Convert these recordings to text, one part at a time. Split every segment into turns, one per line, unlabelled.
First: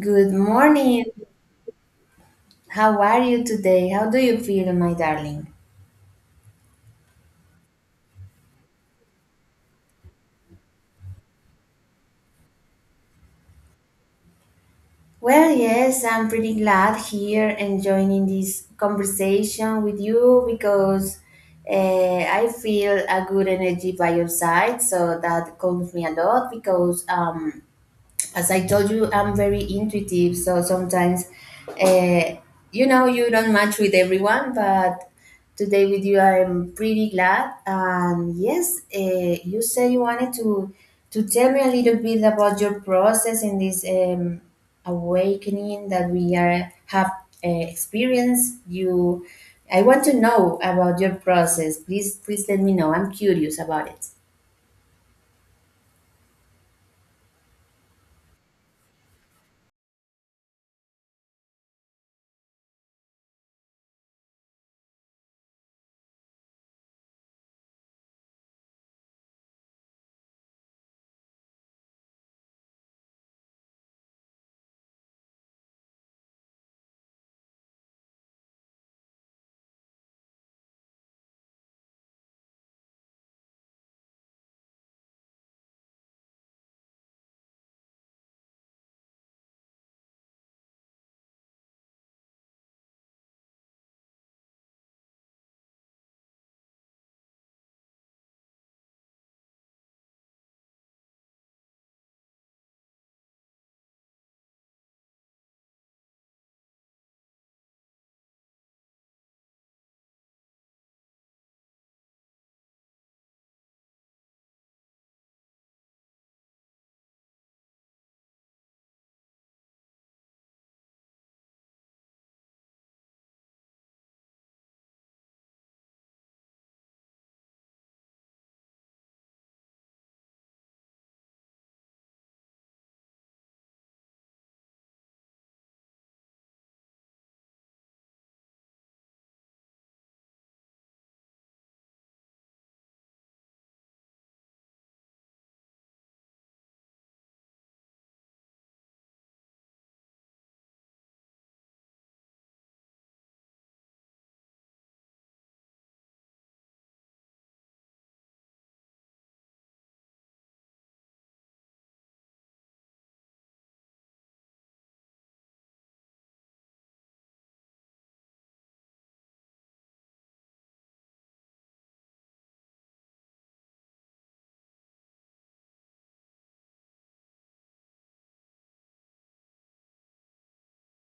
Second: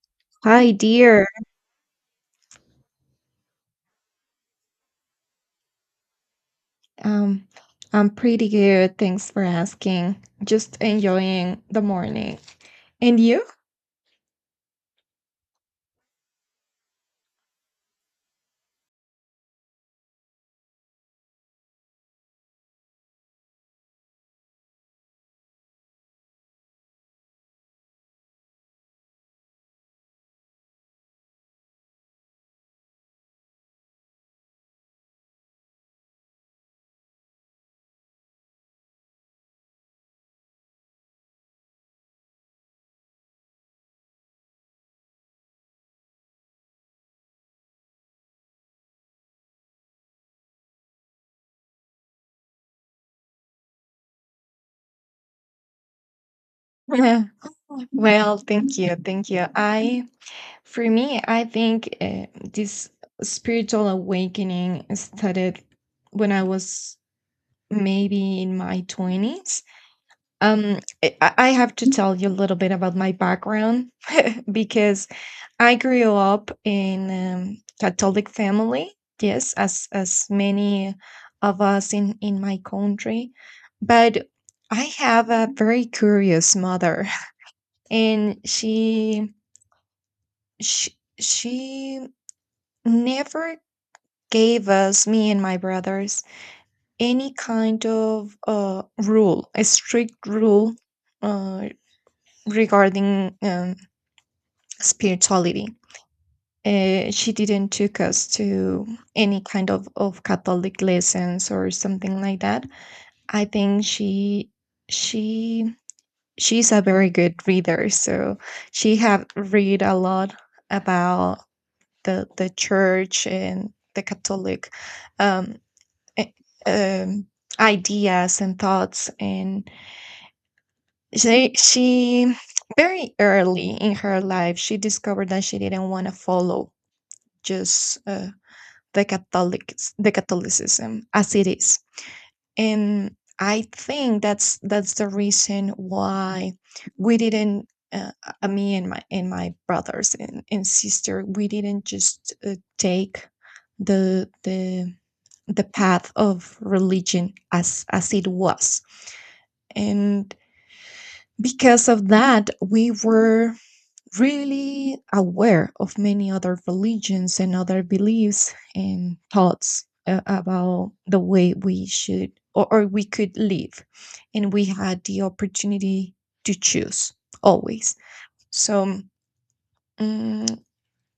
Good
Hi,
morning.
dear.
How are you today? How do you feel, my darling?
Um, I'm pretty good. Thanks for asking. Just enjoying the morning. And you?
Well, yes, I'm pretty glad here and joining this conversation with you because I feel a good energy by your side. So that calms me a lot because as I told you, I'm very intuitive. So sometimes, uh, you know, you don't match with everyone, but today with you, I'm pretty glad. And yes, you said you wanted to tell me a little bit about your process in this awakening that we are have experienced. I want to know about your process. Please, please let me know. I'm curious about it.
Yeah. Well, thank you. Thank you. For me, I think this spiritual awakening started when I was maybe in my 20s. I have to tell you a little bit about my background because I grew up in Catholic family, yes, as many of us in my country, but I have a very curious mother, and she never gave us, me and my brothers, any kind of rule, a strict rule uh, regarding spirituality. She didn't took us to any kind of Catholic lessons or something like that. I think she she's a very good reader, so she have read a lot about the church and the Catholic um, eh, um, ideas and thoughts, and she very early in her life she discovered that she didn't want to follow just the Catholicism as it is, and I think that's the reason why we didn't. Uh, Me and my brothers and sister, we didn't just take the the the path of religion as it was, and because of that, we were really aware of many other religions and other beliefs and thoughts about the way we should or we could live. And we had the opportunity to choose always. So, mm,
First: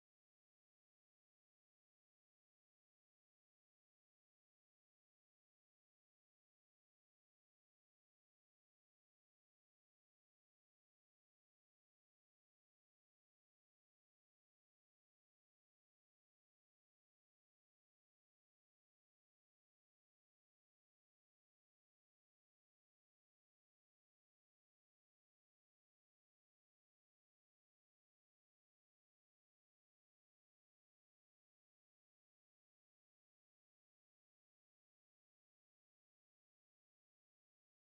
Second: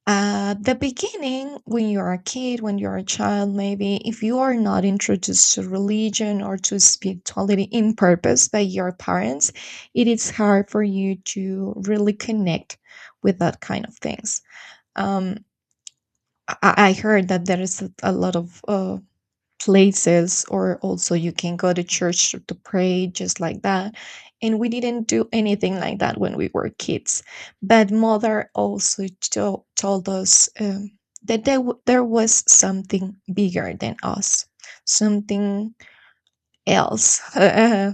at the beginning, when you're a kid, when you're a child, maybe if you are not introduced to religion or to spirituality in purpose by your parents, it is hard for you to really connect with that kind of things. Um, I heard that there is a lot of places or also you can go to church to pray just like that, and we didn't do anything like that when we were kids, but mother also told us that there, there was something bigger than us, something else,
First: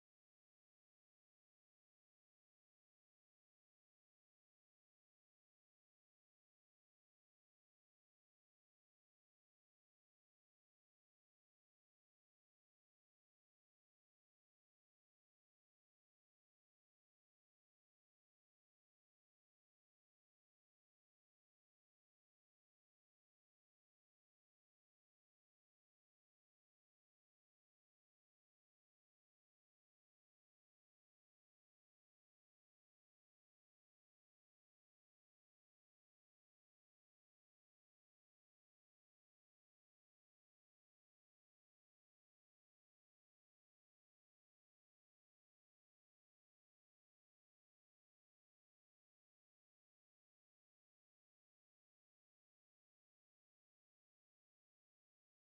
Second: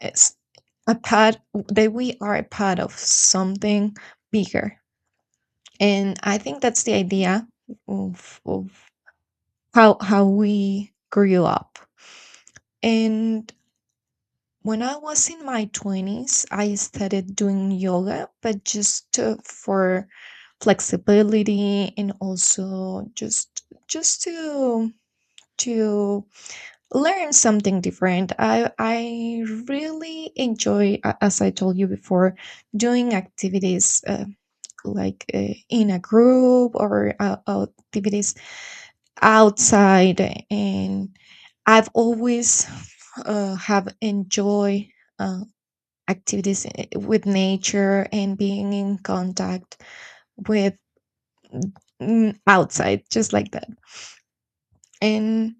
it's a part, that we are a part of something bigger, and I think that's the idea of how we grew up. And when I was in my 20s, I started doing yoga, but just for flexibility and also just to to learn something different. I really enjoy, as I told you before, doing activities like in a group or activities outside, and I've always have enjoy Uh, activities with nature, and being in contact with, outside, just like that. And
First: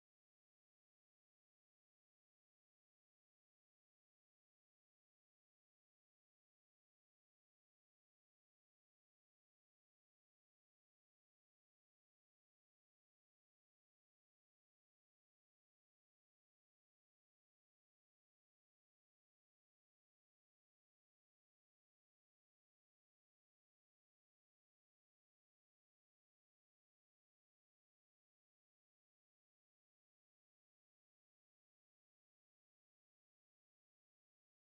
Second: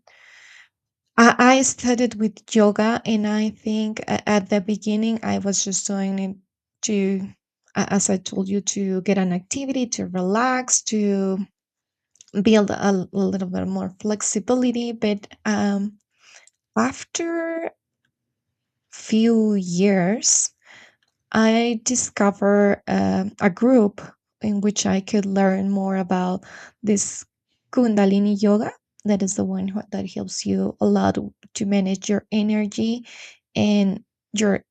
I started with yoga, and I think at the beginning I was just doing it to, as I told you, to get an activity, to relax, to build a, a little bit more flexibility. But after few years I discovered a group in which I could learn more about this Kundalini yoga. That is the one who, that helps you a lot to manage your energy and your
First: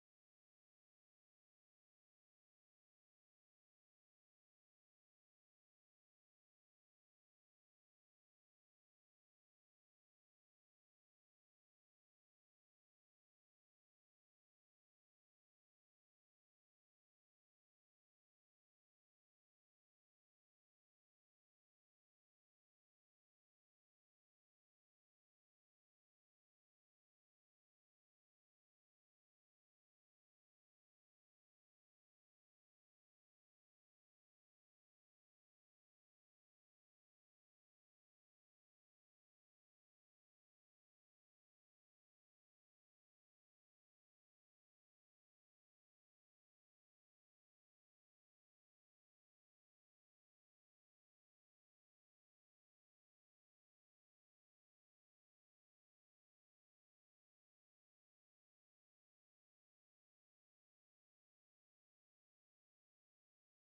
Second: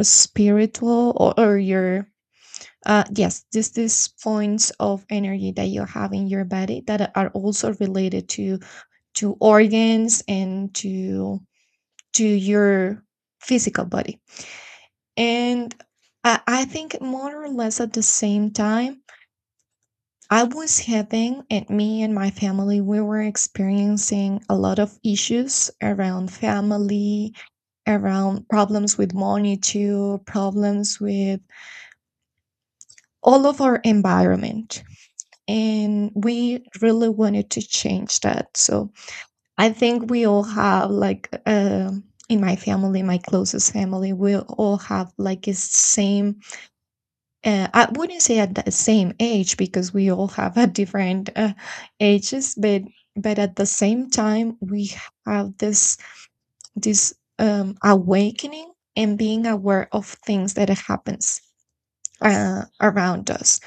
spiritual, or your yes, this, these points of energy that you have in your body that are also related to organs and to your physical body. And I think more or less at the same time, I was having, and me and my family, we were experiencing a lot of issues around family, around problems with money, too, problems with all of our environment. And we really wanted to change that. So I think we all have, like, in my family, my closest family, we all have like the same. I wouldn't say at the same age, because we all have a different ages, but at the same time we have this this awakening, and being aware of things that happens around us.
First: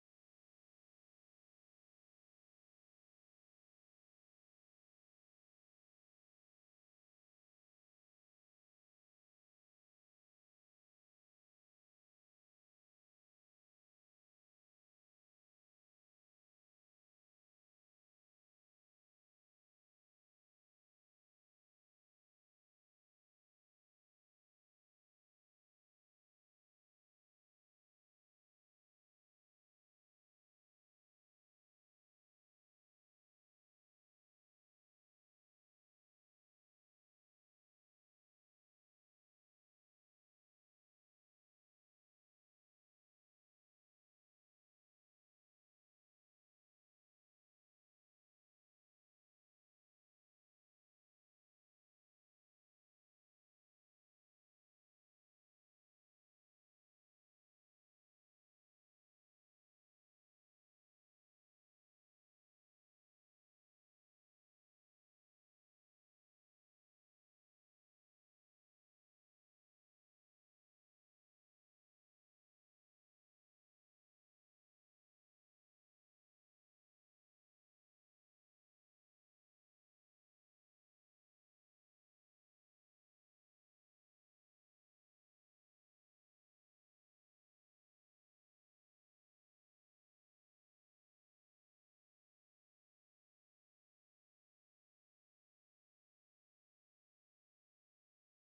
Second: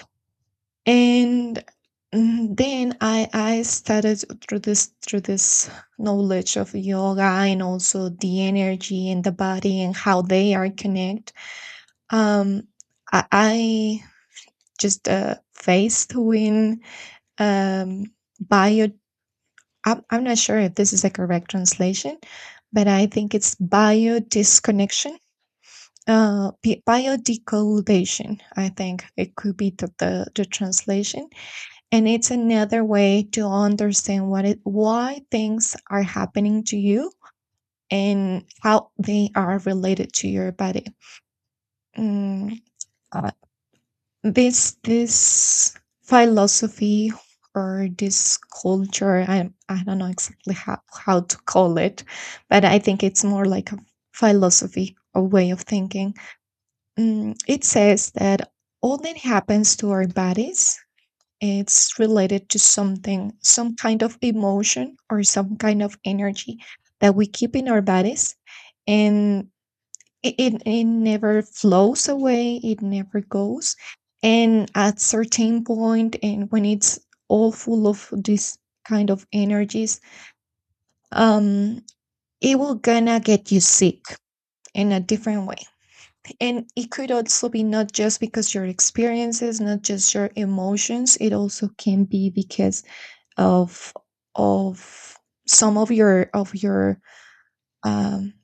And then I started through this, through this knowledge of yoga and also the energy and the body and how they are connect. Um, I. I just a faith in um, bio. I'm not sure if this is a correct translation, but I think it's bio disconnection, bio decodation. I think it could be the translation, and it's another way to understand what it, why things are happening to you and how they are related to your body. Mm, this philosophy, or this culture, I don't know exactly how to call it, but I think it's more like a philosophy, a way of thinking. It says that all that happens to our bodies, it's related to something, some kind of emotion or some kind of energy that we keep in our bodies, and it never flows away, it never goes, and at certain point, and when it's all full of this kind of energies, um it will gonna get you sick in a different way. And it could also be not just because your experiences, not just your emotions, it also can be because of of some of your, of your um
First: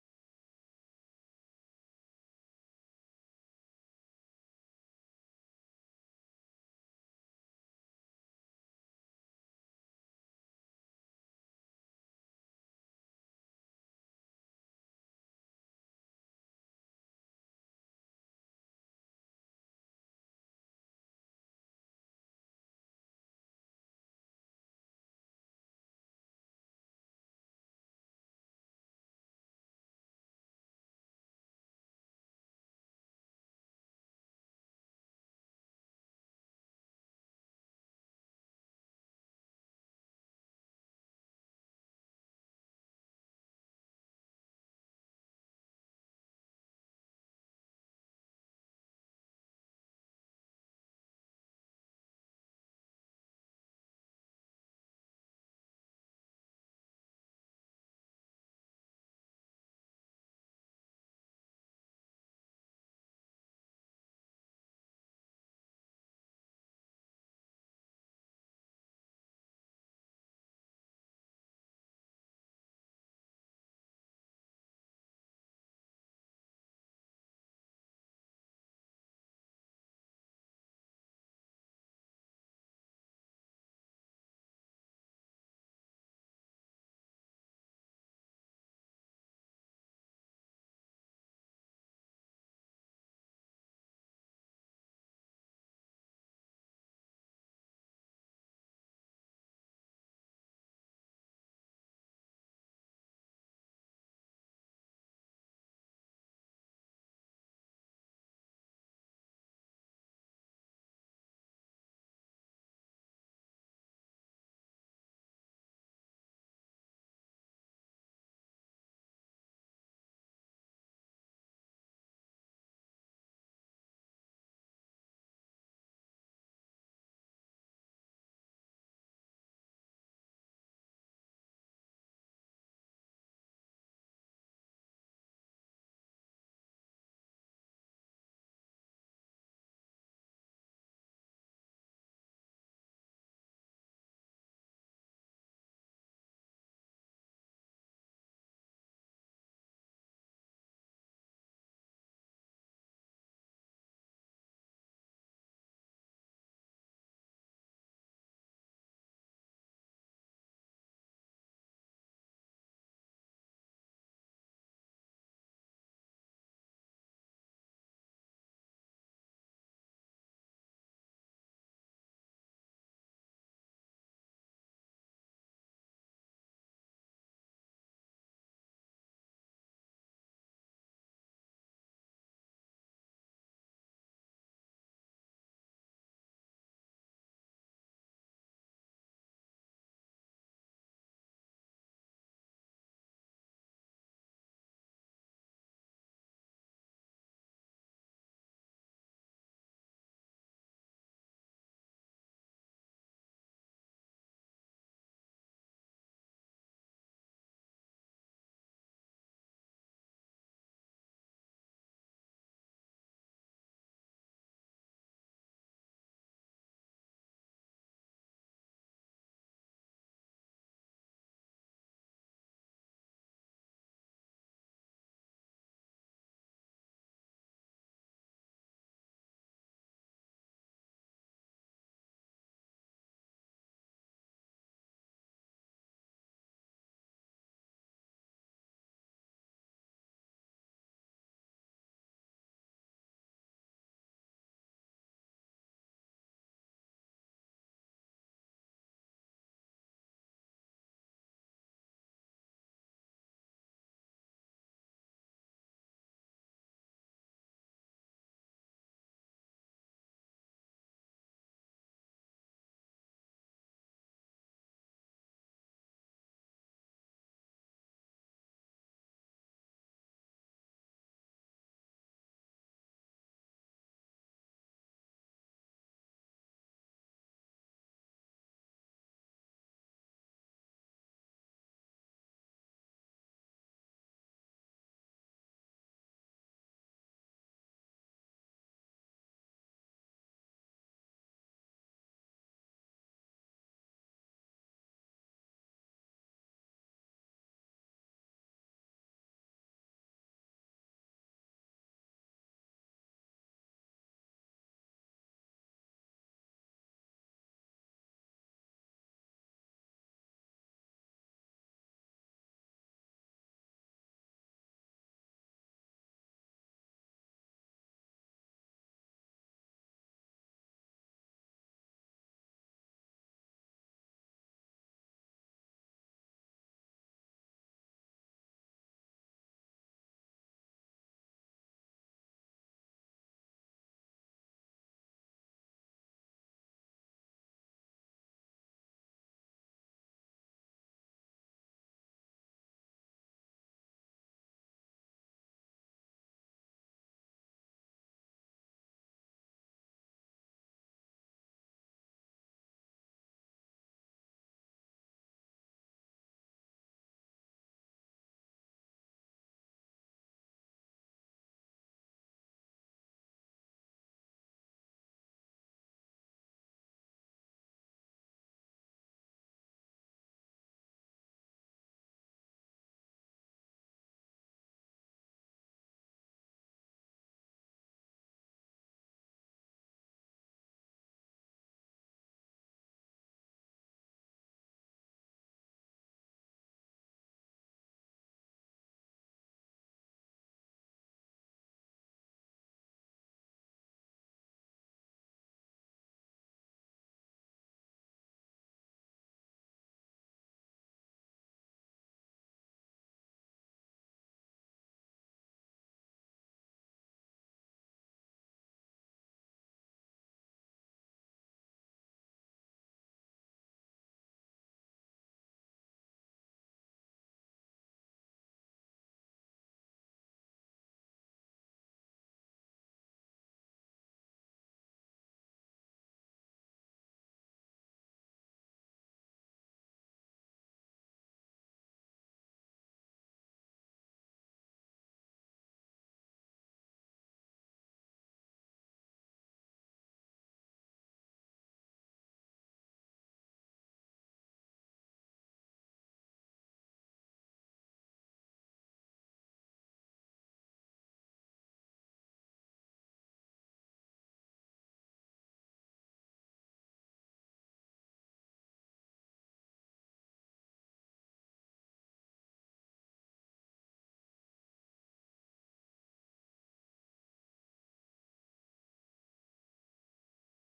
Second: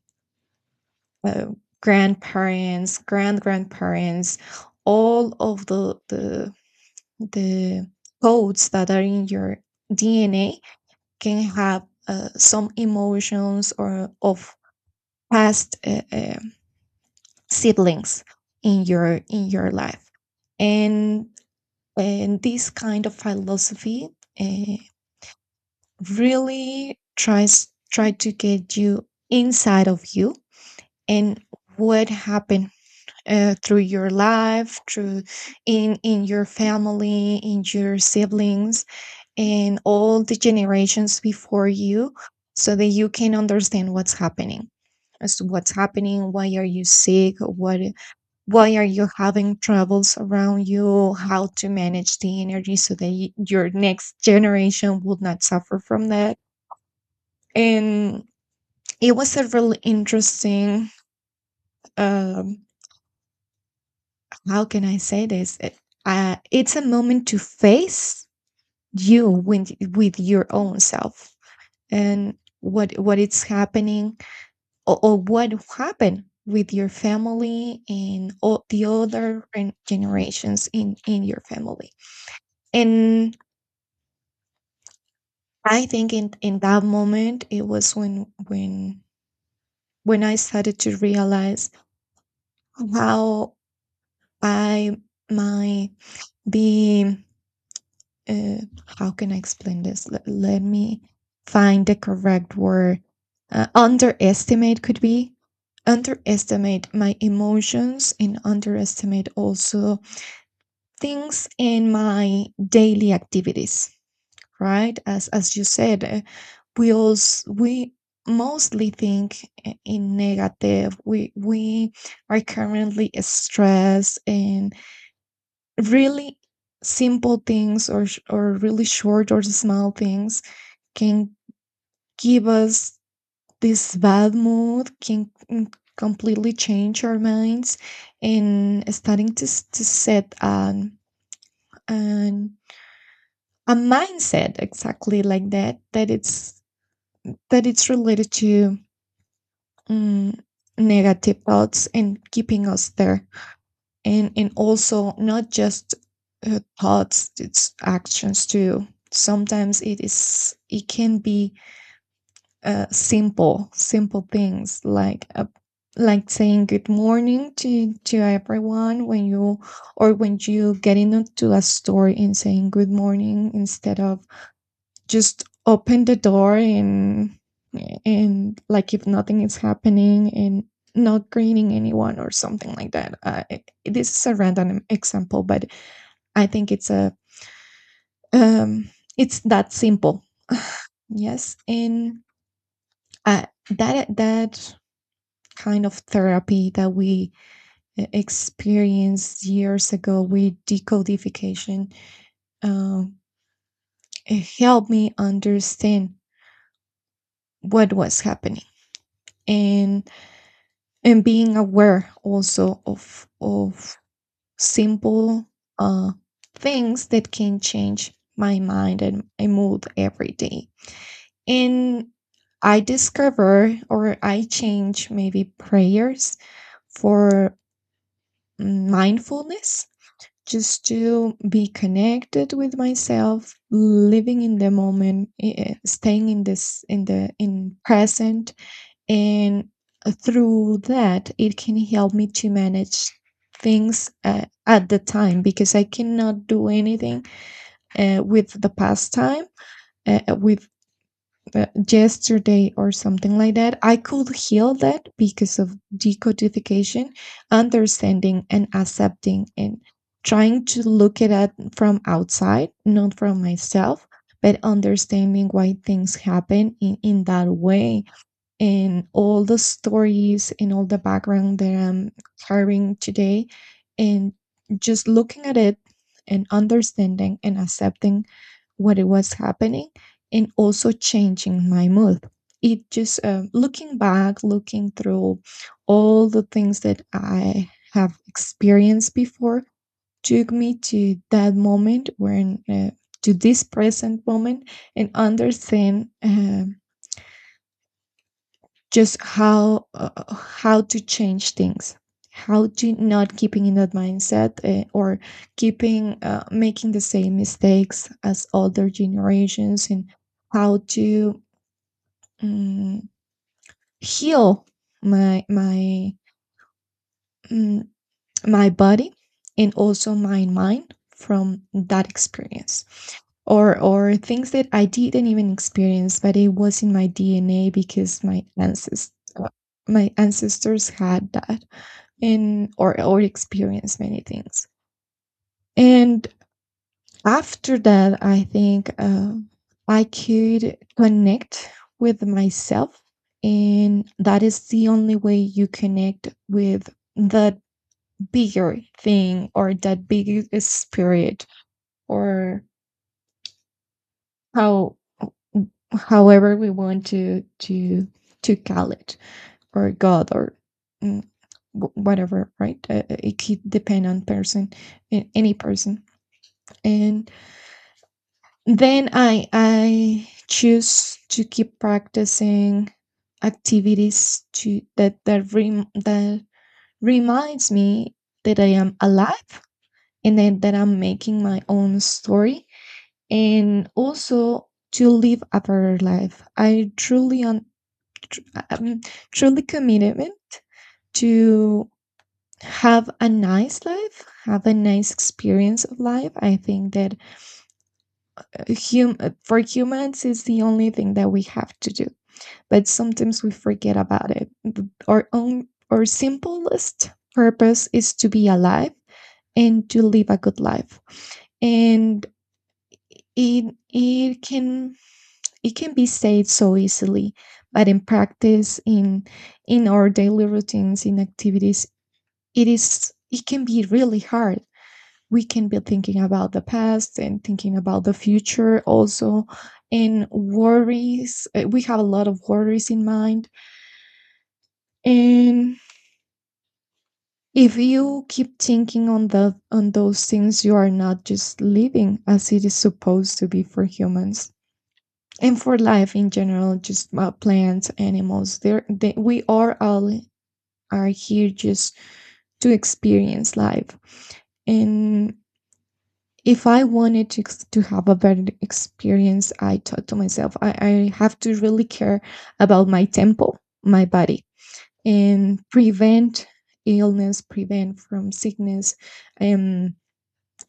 uh, grandparents, grandparents, all of the the codes that are in your DNA, can have some emotions, or of past siblings in your, in your life, and and this kind of philosophy uh, really tries, try to get you inside of you, and what happened through your life, through, in your family, in your siblings, and all the generations before you, so that you can understand what's happening. As to what's happening, why are you sick, what, why are you having troubles around you, how to manage the energy so that your next generation will not suffer from that. And it was a really interesting um, how can I say this? It's a moment to face you with your own self, and what is happening, or what happened with your family, and all the other generations in your family. And I think in that moment it was when I started to realize how I might be uh, how can I explain this? Let, let me find the correct word. Underestimate, could be underestimate my emotions, and underestimate also things in my daily activities, right? As you said, we also, we mostly think in negative, we are currently stressed, and really simple things, or really short or small things can give us this bad mood, can completely change our minds, and starting to, to set an a mindset exactly like that, that it's related to mm, negative thoughts, and keeping us there. And also not just thoughts, it's actions too. Sometimes it is, it can be simple things like a, like saying good morning to everyone when you, or when you get into a store, and saying good morning instead of just open the door and like if nothing is happening, and not greeting anyone or something like that. This is a random example, but I think it's a um, it's that simple. Yes, and that kind of therapy that we experienced years ago with decodification, um, it helped me understand what was happening, and and being aware also of simple uh, things that can change my mind and my mood every day. And I discover, or I change maybe prayers for mindfulness, just to be connected with myself, living in the moment, staying in this, in the, in present. And through that it can help me to manage things at the time, because I cannot do anything with the past time, with yesterday or something like that, I could heal that because of decodification, understanding and accepting, and trying to look at it from outside, not from myself, but understanding why things happen in that way, and all the stories and all the background that I'm carrying today. And just looking at it and understanding and accepting what it was happening, and also changing my mood. It just looking back, looking through all the things that I have experienced before, took me to that moment, when to this present moment, and understand just how to change things, how to not keeping in that mindset, or keeping making the same mistakes as older generations, and how to um, heal my mm, my body, and also my mind from that experience, or things that I didn't even experience, but it was in my DNA because my ancestors had that. And or experience many things. And after that, I think I could connect with myself, and that is the only way you connect with that bigger thing or that bigger spirit or how however we want to call it or god or mm, wh- whatever, right. It could depend on person, any person. And then I choose to keep practicing activities to that reminds me that I am alive and then that I'm making my own story, and also to live a better life. I truly un, tr- um, Truly commitment to have a nice life, have a nice experience of life. I think that, for humans, is the only thing that we have to do. But sometimes we forget about it. Our own, our simplest purpose is to be alive and to live a good life. And it it can it can be said so easily, but in practice, in our daily routines, in activities, it is it can be really hard. We can be thinking about the past and thinking about the future also, and worries. We have a lot of worries in mind. And if you keep thinking on the on those things, you are not just living as it is supposed to be for humans and for life in general. Just plants, animals, we are all are here just to experience life. And if I wanted to to have a better experience, I thought to myself, I have to really care about my temple, my body, and prevent illness, prevent from sickness. And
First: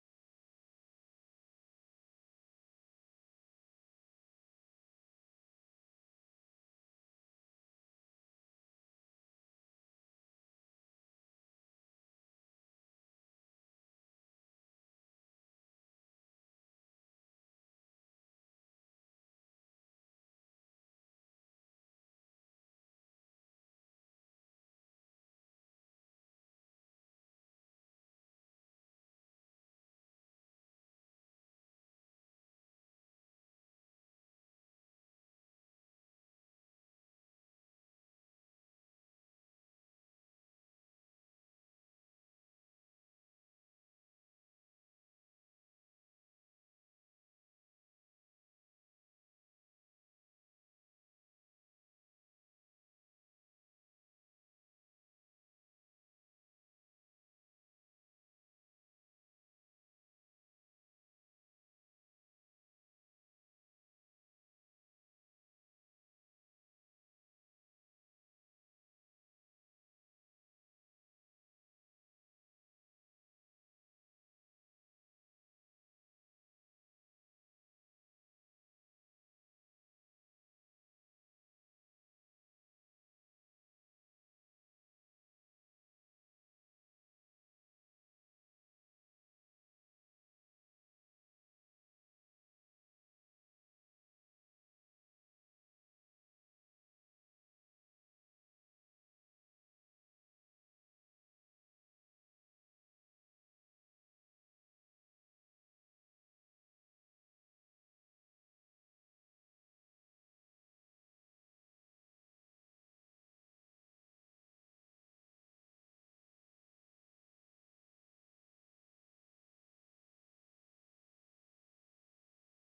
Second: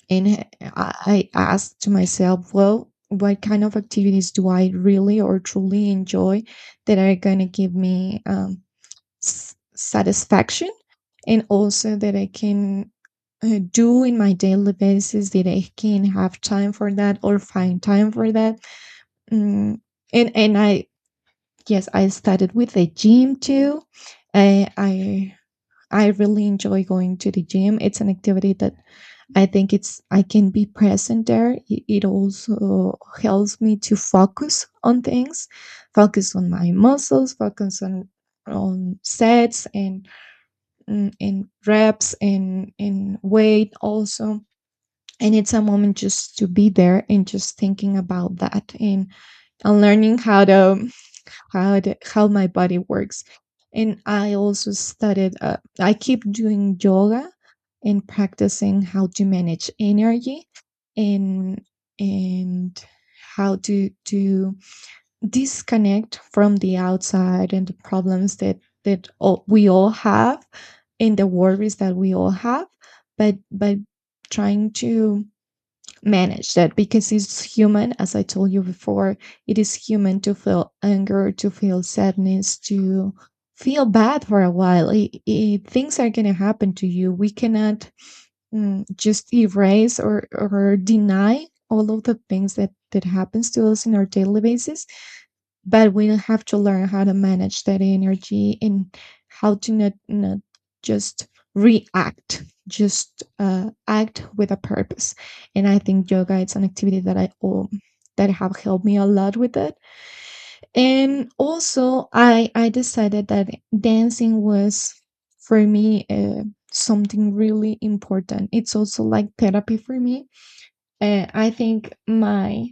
And I I asked myself, well, what kind of activities do I really or truly enjoy that are going to give me satisfaction, and also that I can do in my daily basis, that I can have time for that or find time for that. Mm, and I, yes, I started with the gym too. I I I really enjoy going to the gym. It's an activity that I think it's I can be present there. It also helps me to focus on things, focus on my muscles, focus on sets and and reps and weight also. And it's a moment just to be there and just thinking about that, and learning how to how how my body works. And I also started. I keep doing yoga and practicing how to manage energy, and and how to disconnect from the outside and the problems that that all, we all have, and the worries that we all have, but by trying to manage that, because it's human. As I told you before, it is human to feel anger, to feel sadness, to feel bad for a while. Things are going to happen to you. We cannot just erase or deny all of the things that that happens to us in our daily basis, but we have to learn how to manage that energy, and how to not just react, just act with a purpose. And I think yoga is an activity that I that have helped me a lot with it. And also I decided that dancing was for me, something really important. It's also like therapy for me. I think my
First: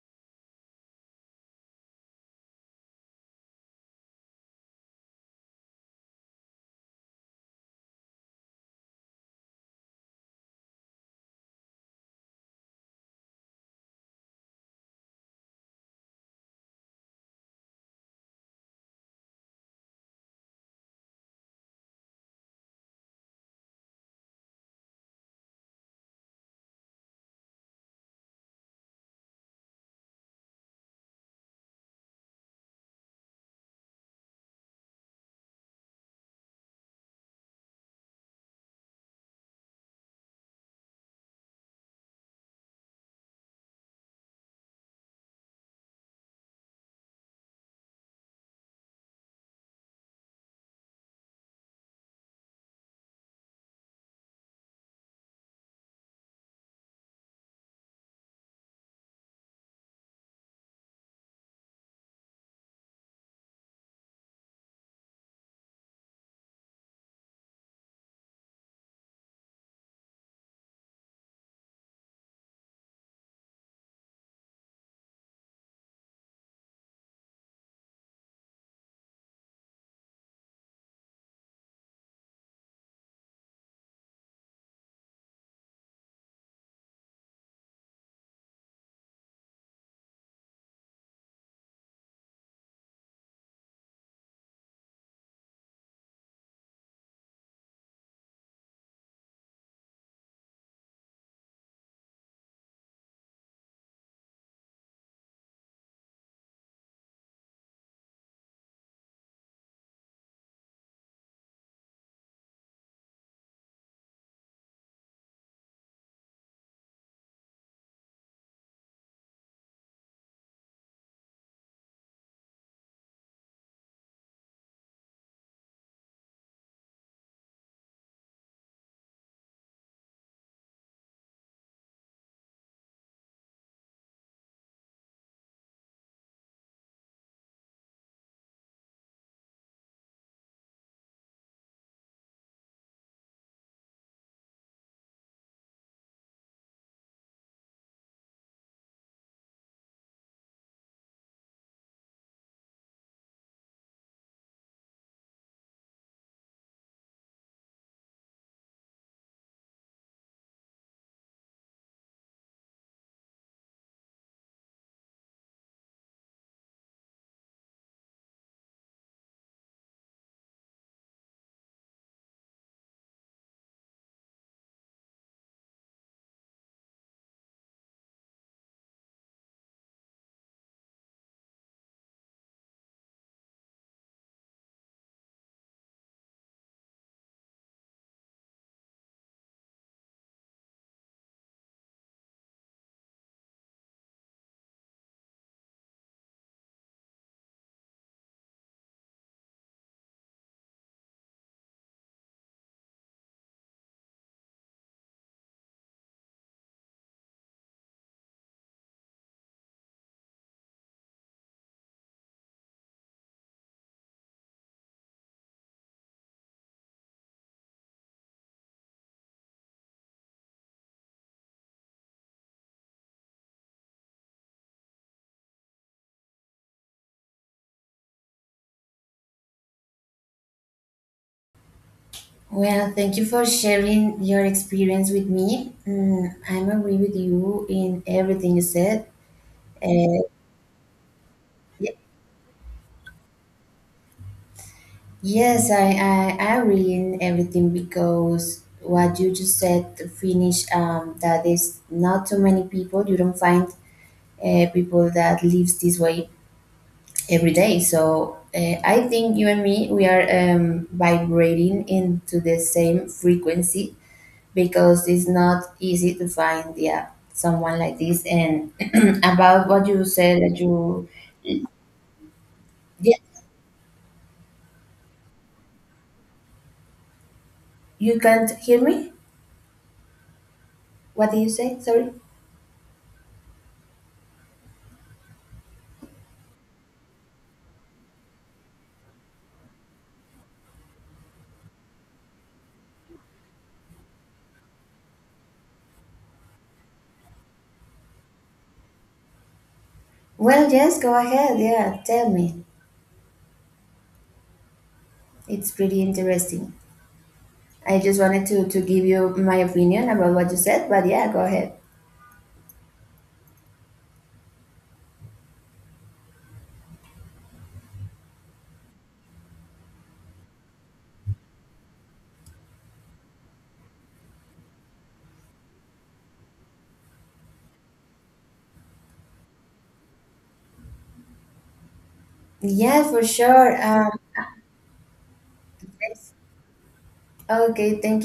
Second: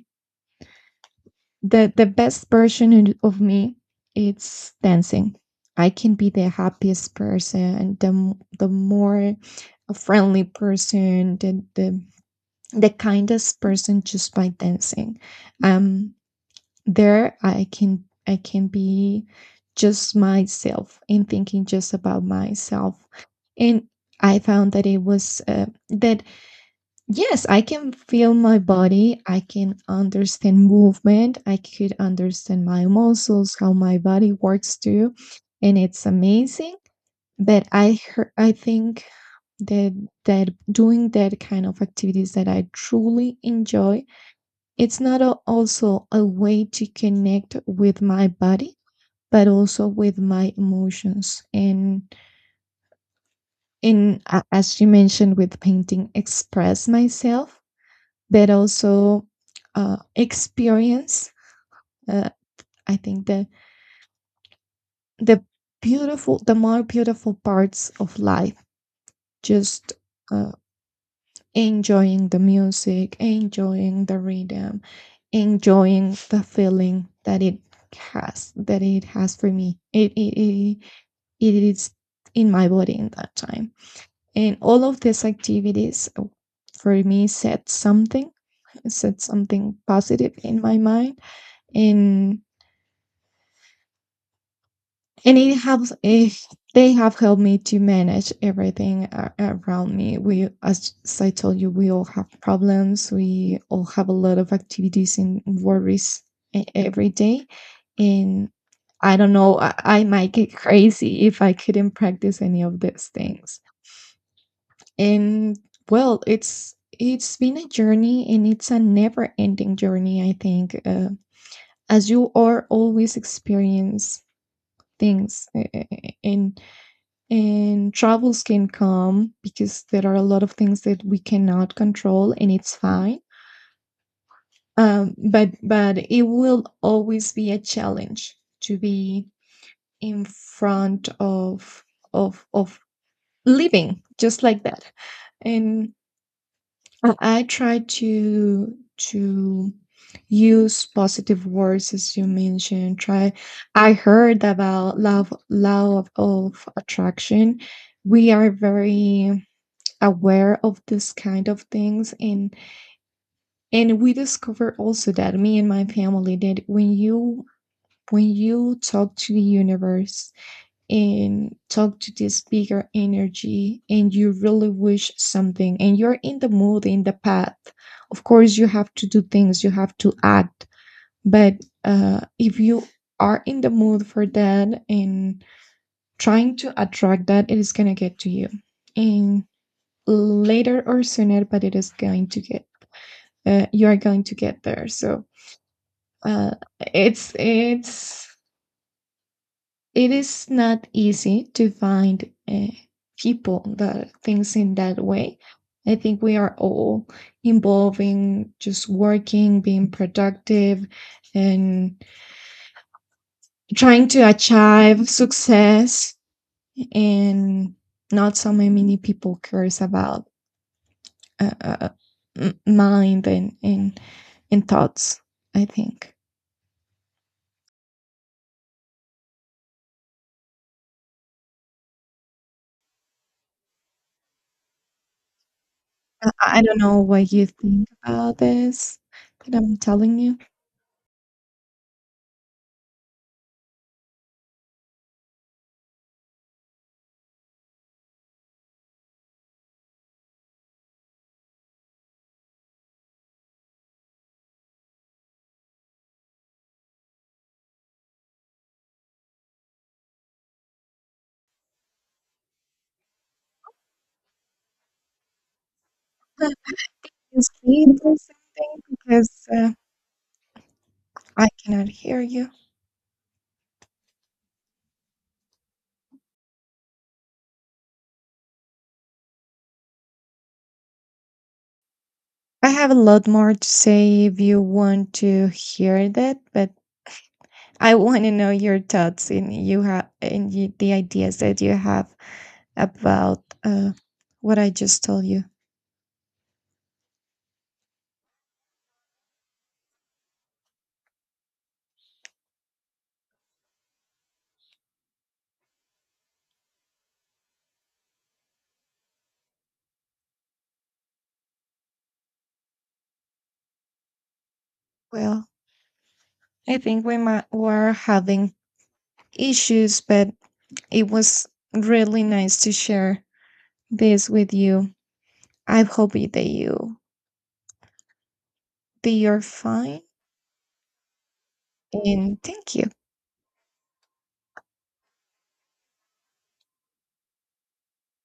the best version of me, it's dancing. I can be the happiest person, the more friendly person, the the kindest person, just by dancing. um there I can be just myself, and thinking just about myself. And I found that it was that yes, I can feel my body. I can understand movement. I could understand my muscles, how my body works too, and it's amazing. But I think that that doing that kind of activities that I truly enjoy, it's not a, also a way to connect with my body, but also with my emotions, and as you mentioned with painting, express myself, but also experience. Uh, I think the the beautiful, the more beautiful parts of life, just uh, enjoying the music, enjoying the rhythm, enjoying the feeling that it has for me. It is in my body in that time, and all of these activities, for me, said something, said something positive in my mind. and and it helps if they have helped me to manage everything around me. We, as I told you, we all have problems, we all have a lot of activities and worries every day. And I don't know, I might get crazy if I couldn't practice any of these things. And well, it's been a journey, and it's a never ending journey. I think, as you are always experience things, and troubles can come, because there are a lot of things that we cannot control, and it's fine. But it will always be a challenge to be in front of of of living just like that. And I try to use positive words, as you mentioned. Try, I heard about love law of attraction. We are very aware of this kind of things, and we discovered also, that me and my family, that when you talk to the universe and talk to this bigger energy, and you really wish something, and you're in the mood, in the path, of course you have to do things, you have to act, but if you are in the mood for that, and trying to attract that, it is going to get to you. And later or sooner, but it is going to get, you are going to get there. So uh, it's it is not easy to find people that thinks in that way. I think we are all involving just working, being productive, and trying to achieve success. And not so many people cares about uh, uh, mind, and thoughts. I think
Well, thank you for sharing your experience with me. Mm,
I
I'm
don't
agree
know
with
what you
you
think
in
about
everything you
this
said.
that I'm telling
Uh,
you.
y- yes, I agree in everything because what you just said to finish, that is not too many people. You don't find people that lives this way every day. So I think you and me, we are vibrating into the same frequency because it's not easy to
Can
find, yeah,
you
someone like
say
this. And
something, because
about what you said that you.
I cannot hear you.
Yeah, you can't hear me. What did you say? Sorry.
I have a lot more to say if you want to hear that, but I want to know your thoughts, and you have, and you, the ideas that you have about what I just told you.
Well, yes, go ahead. Yeah, tell me. It's pretty interesting. I just wanted to give you my opinion about what you said, but yeah, go ahead.
Well, I think we might, were having issues, but it was really nice to share this with you. I hope that you that you're fine, and thank you.
Yeah, for sure. Yes. Okay, thank